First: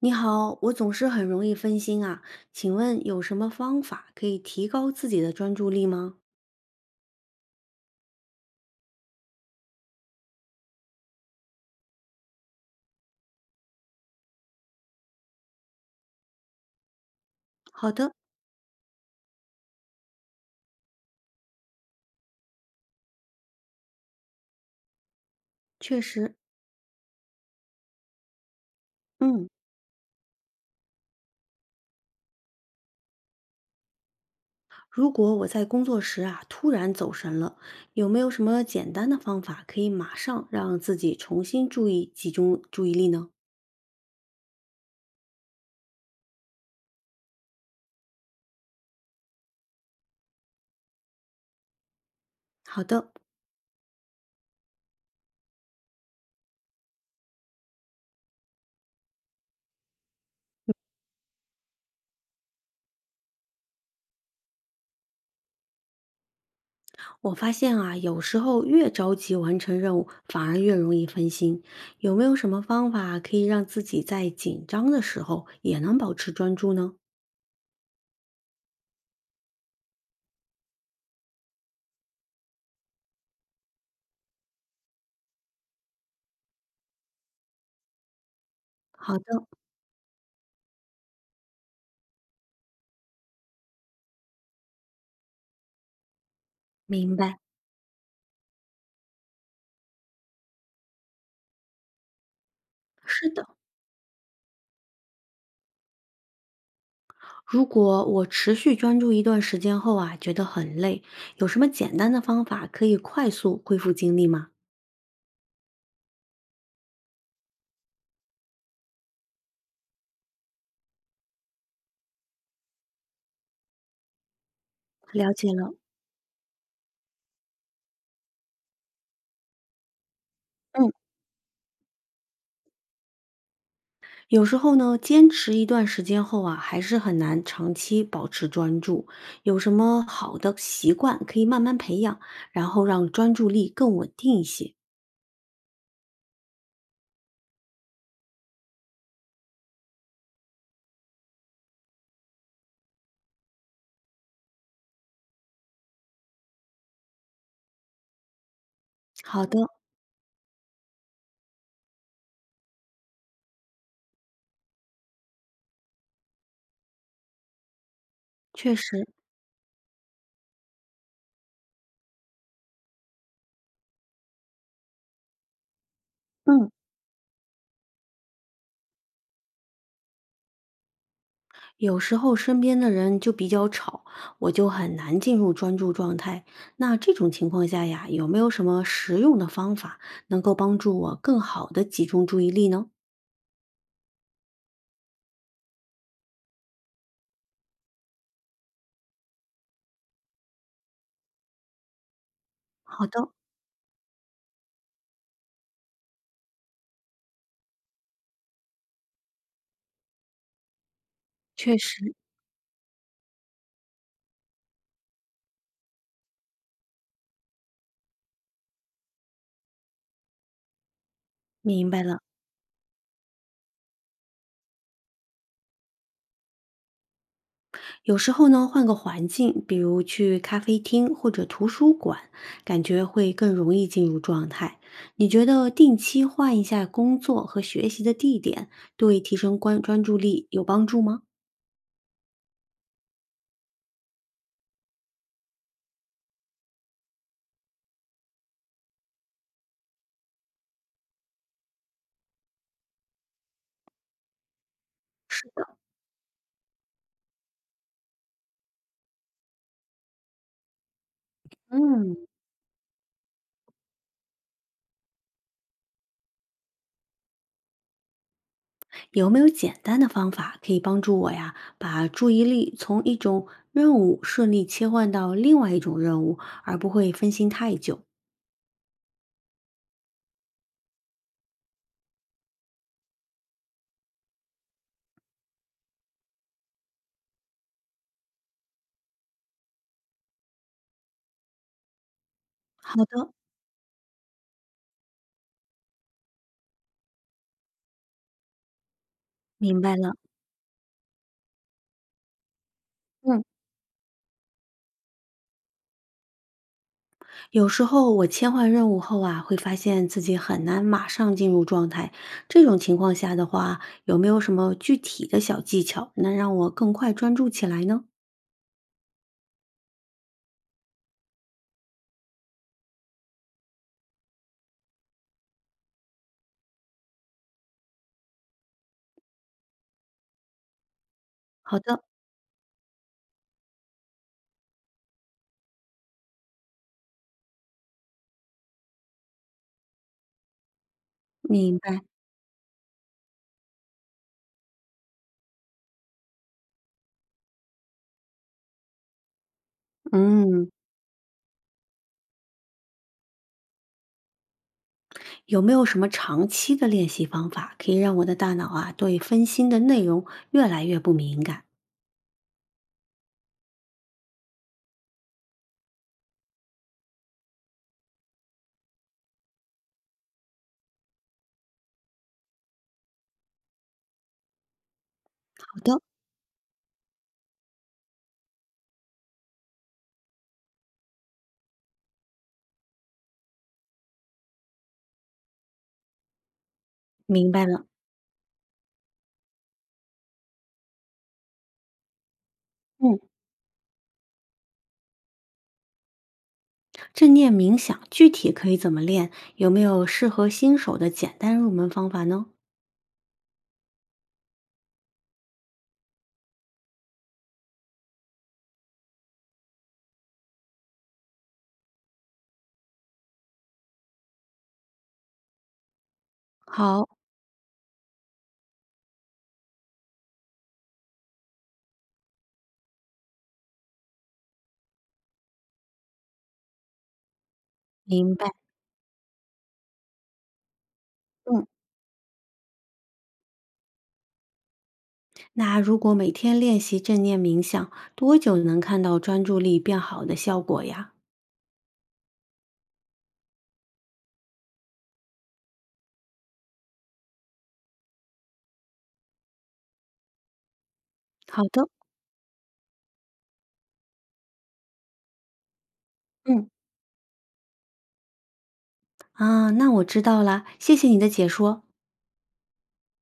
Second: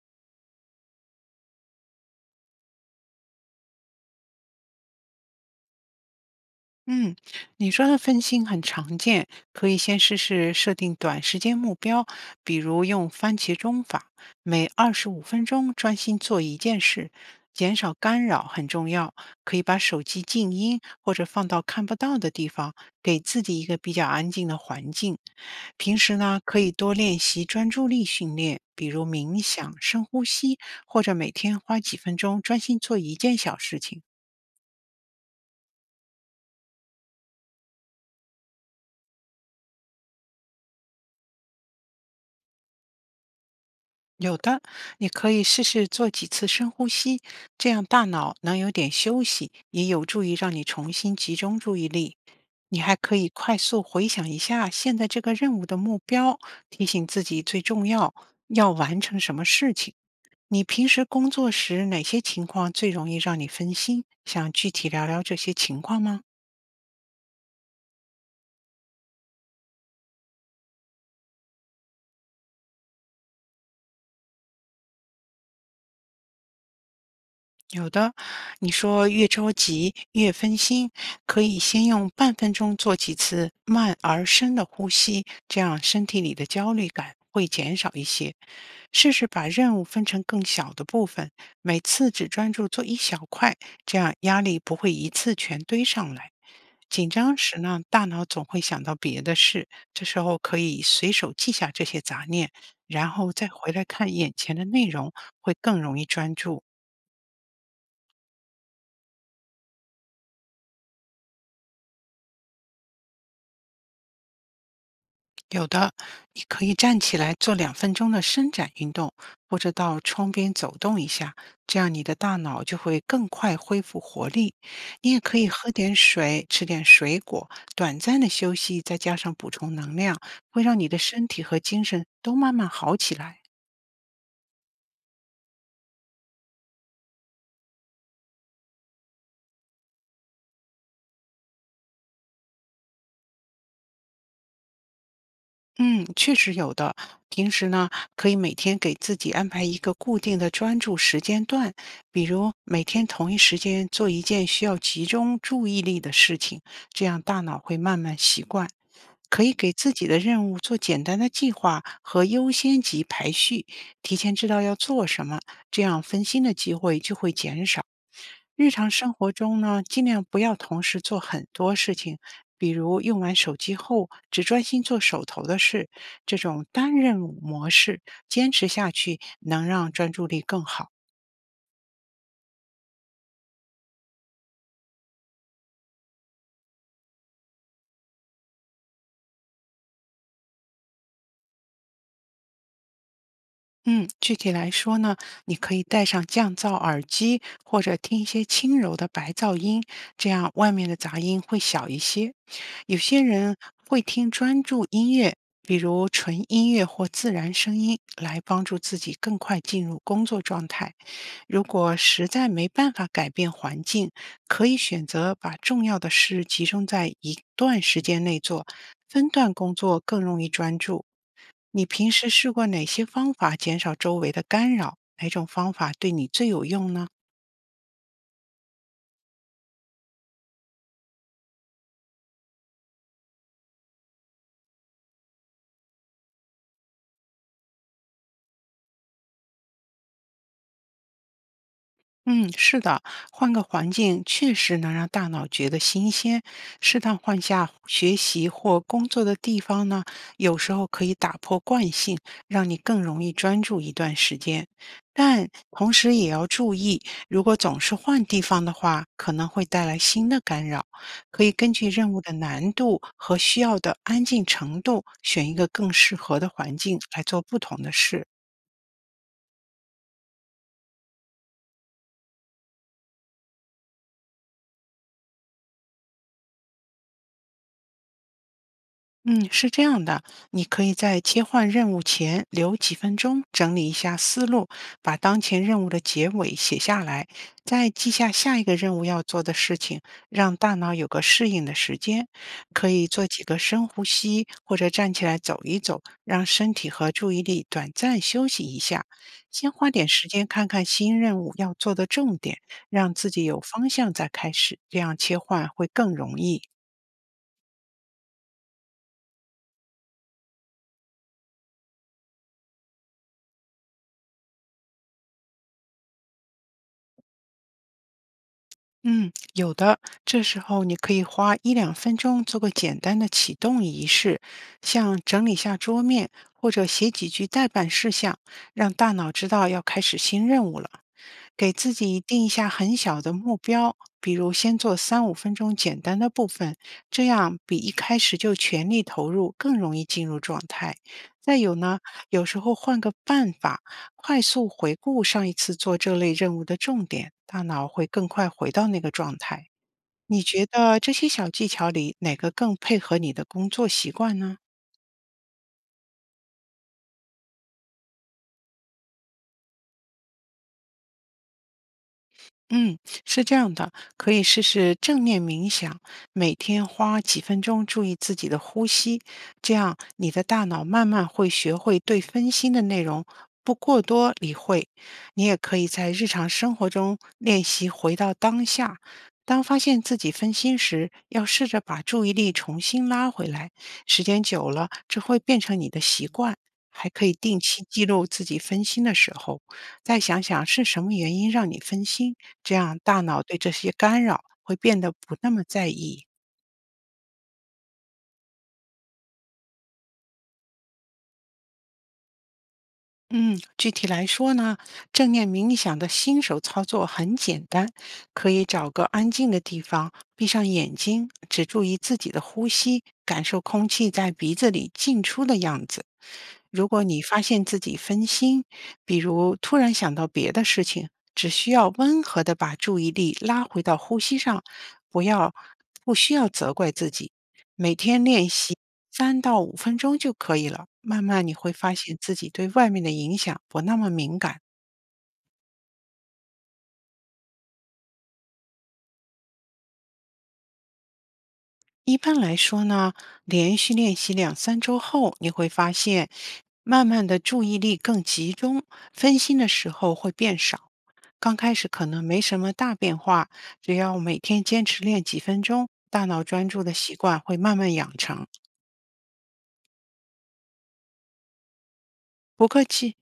你好，我总是很容易分心啊，请问有什么方法可以提高自己的专注力吗？嗯，你说的分心很常见，可以先试试设定短时间目标，比如用番茄钟法，每25分钟专心做一件事，减好少的，干扰很重要。可以把手机静音或者放到看不到的地方，给自己一个比较安静的环境。平确时实，呢，可以多练习专注力训练，比如冥嗯，想、深呼吸，或者每天花几分钟专心做一件小事情。如果我在工作时啊突然走神了，有没有什么简单的方法可以马上让自己重新注意集中注意力呢？有的，你可以试试做几次深呼吸，这样大脑能有点休息，也有助于让你重新集中注意力。你好还的，可以快速回想一下现在这个任务的目标，提醒自己最重要要完成什么事情。你平时工作时哪些情况最容易让你分心？想具体聊聊这些情况吗？我发现啊，有时候越着急完成任务，反而越容易分心。有没有什么方法可以让自己在紧张的时候也能保持专注呢？有的，你说越着急越分心，可以先用半分钟做几次慢而深的呼吸，这样身体里的焦虑感会减少一些。试好试的，把任务分成更小的部分，每次只专注做一小块，这样压力不会一次全堆上来。紧明张白。时呢，大脑总会想到别的事，这时候可以随手记下这些杂念，然是后的，再回来看眼前的内容，会更容易专注。如果我持续专注一段时间后啊，觉得很累，有什么简单的方法可以快速恢复精力吗？有的，你可以站起来做两分钟的伸展运动，或者到窗边走动一下，这样你的大脑就会更快恢复活力。你也了可以解喝了，点水，吃点水果，短暂的休息，再加上补充能量，会让你嗯，的身体和精神都慢慢好起来。有时候呢，坚持一段时间后啊，还是很难长期保持专注。有什么好的习惯可以慢慢培养，然后让专注力更稳定一些？嗯，确实有的。平时呢，可以每天给自己安排一个固定的专注时间段，比如每天同一时间做一件需要集中注意力的事情，这样大脑会慢慢习惯。可好以的，给自己的任务做简单的计划和优先级排序，提前知道要做什么，这样分心的机会就会减少。日确常实，生活中呢，尽量不要同时做很多事情，比如用完手机后只专心做手头的事，这种嗯。单任务模式坚持下去能让专注力更好。有时候身边的人就比较吵，我就很难进入专注状态。那这种情况下呀，有没有什么实用的方法能够帮助我更好的集中注意力呢？嗯，具体来说呢，你可以戴上降噪耳机，或者听一些轻柔的白噪音，这样外面的杂音会小一些。有好些的，人会听专注音乐，比如纯音乐或自然声音，来帮助自己更快进入工作状态。如确果实实在没办法改变环境，可以选择把重要的事集中在一段时间内做，分段工作更容易专注。你明白平了。时试过哪些方法减少周围的干扰？哪种方法对你最有用呢？有时候呢，换个环境，比如去咖啡厅或者图书馆，感觉会更容易进入状态。你觉得定期换一下工作和学习的地点，对提升关专注力有帮助吗？嗯，是的，换个环境确实能让大脑觉得新鲜。适当换下学习或工作的地方呢，有时候可以打破惯性，让你更容易专注一段时间。是但的，同时也要注意，如果总是换地方的话，可能会带来新的干扰。可以根据任嗯。务的难度和需要的安静程度，选一个更适合的环境来做不同的事。有没有简单的方法可以帮助我呀，把注意力从一种任务顺利切换到另外一种任务，而不会分心太久？嗯，是这样的，你可以在切换任务前留几分钟，整理一下思路，把当前任务的结尾写下来，再记下下一个任务要做的事情，让大脑有个适应的时间。可好以做的，几个深呼吸，或者站起来走一走，让身体和注意力短暂休息一下。先明花白点了。时间看看新任务要做的重点，让自嗯，己有方向再开始，这样切换会更容易。有时候我切换任务后啊，会发现自己很难马上进入状态。这种情况下的话，有没有什么具体的小技巧能让我更快专注起来呢？嗯，有的。这时候你可以花一两分钟做个简单的启动仪式，像整理下桌面或者写几句待办事项，让大脑知道要开始新任务了。给好自的，己定一下很小的目标，比如先做三五分钟简单的部分，这样比一开始就全力投入更容易进入状态。再有明呢，白。有时候换个办法。快速回顾上一次做这类任务的重点，大脑会更快回到那个状态。你觉嗯。得这些小技巧里哪个更配合你的工作习惯呢？有没有什么长期的练习方法，可以让我的大脑啊对分心的内容越来越不敏感？嗯，是这样的，可以试试正念冥想，每天花几分钟注意自己的呼吸，这样你的大脑慢慢会学会对分心的内容不过多理会。你也可好以的，在日常生活中练习回到当下，当发现自己分心时，要试着把注意力重新拉回来。时间久了，这会变成你的习惯。还可以明定白了，期记录自己分心的时候，再想想是什么原因让你分心。这样嗯，大脑对这些干扰会变得不那么在意。正念冥想具体可以怎么练？有没有适合新手的简单入门方法呢？嗯，具体来说呢，正念冥想的新手操作很简单，可以找个安静的地方，闭上眼睛，只注意自己的呼吸，感受空气在鼻子里进出的样子。如果好，你发现自己分心，比如突然想到别的事情，只需要温和的把注意力拉回到呼吸上，不要不需要责怪自己，每天明练白。习3到5分钟就可以了。慢慢你嗯，会发现自己对外面的影响不那么敏感。那如果每天练习正念冥想，多久能看到专注力变好的效果呀？一般来说呢，连续练习两三周后，你会发现，慢慢的注意力更集中，分心的时候会变少。刚好开始的，可能没什么大变化，只要每天坚持练几分钟，大脑嗯，专注的习惯会慢慢养成。啊，那我知道啦，谢谢你的解说。不客气。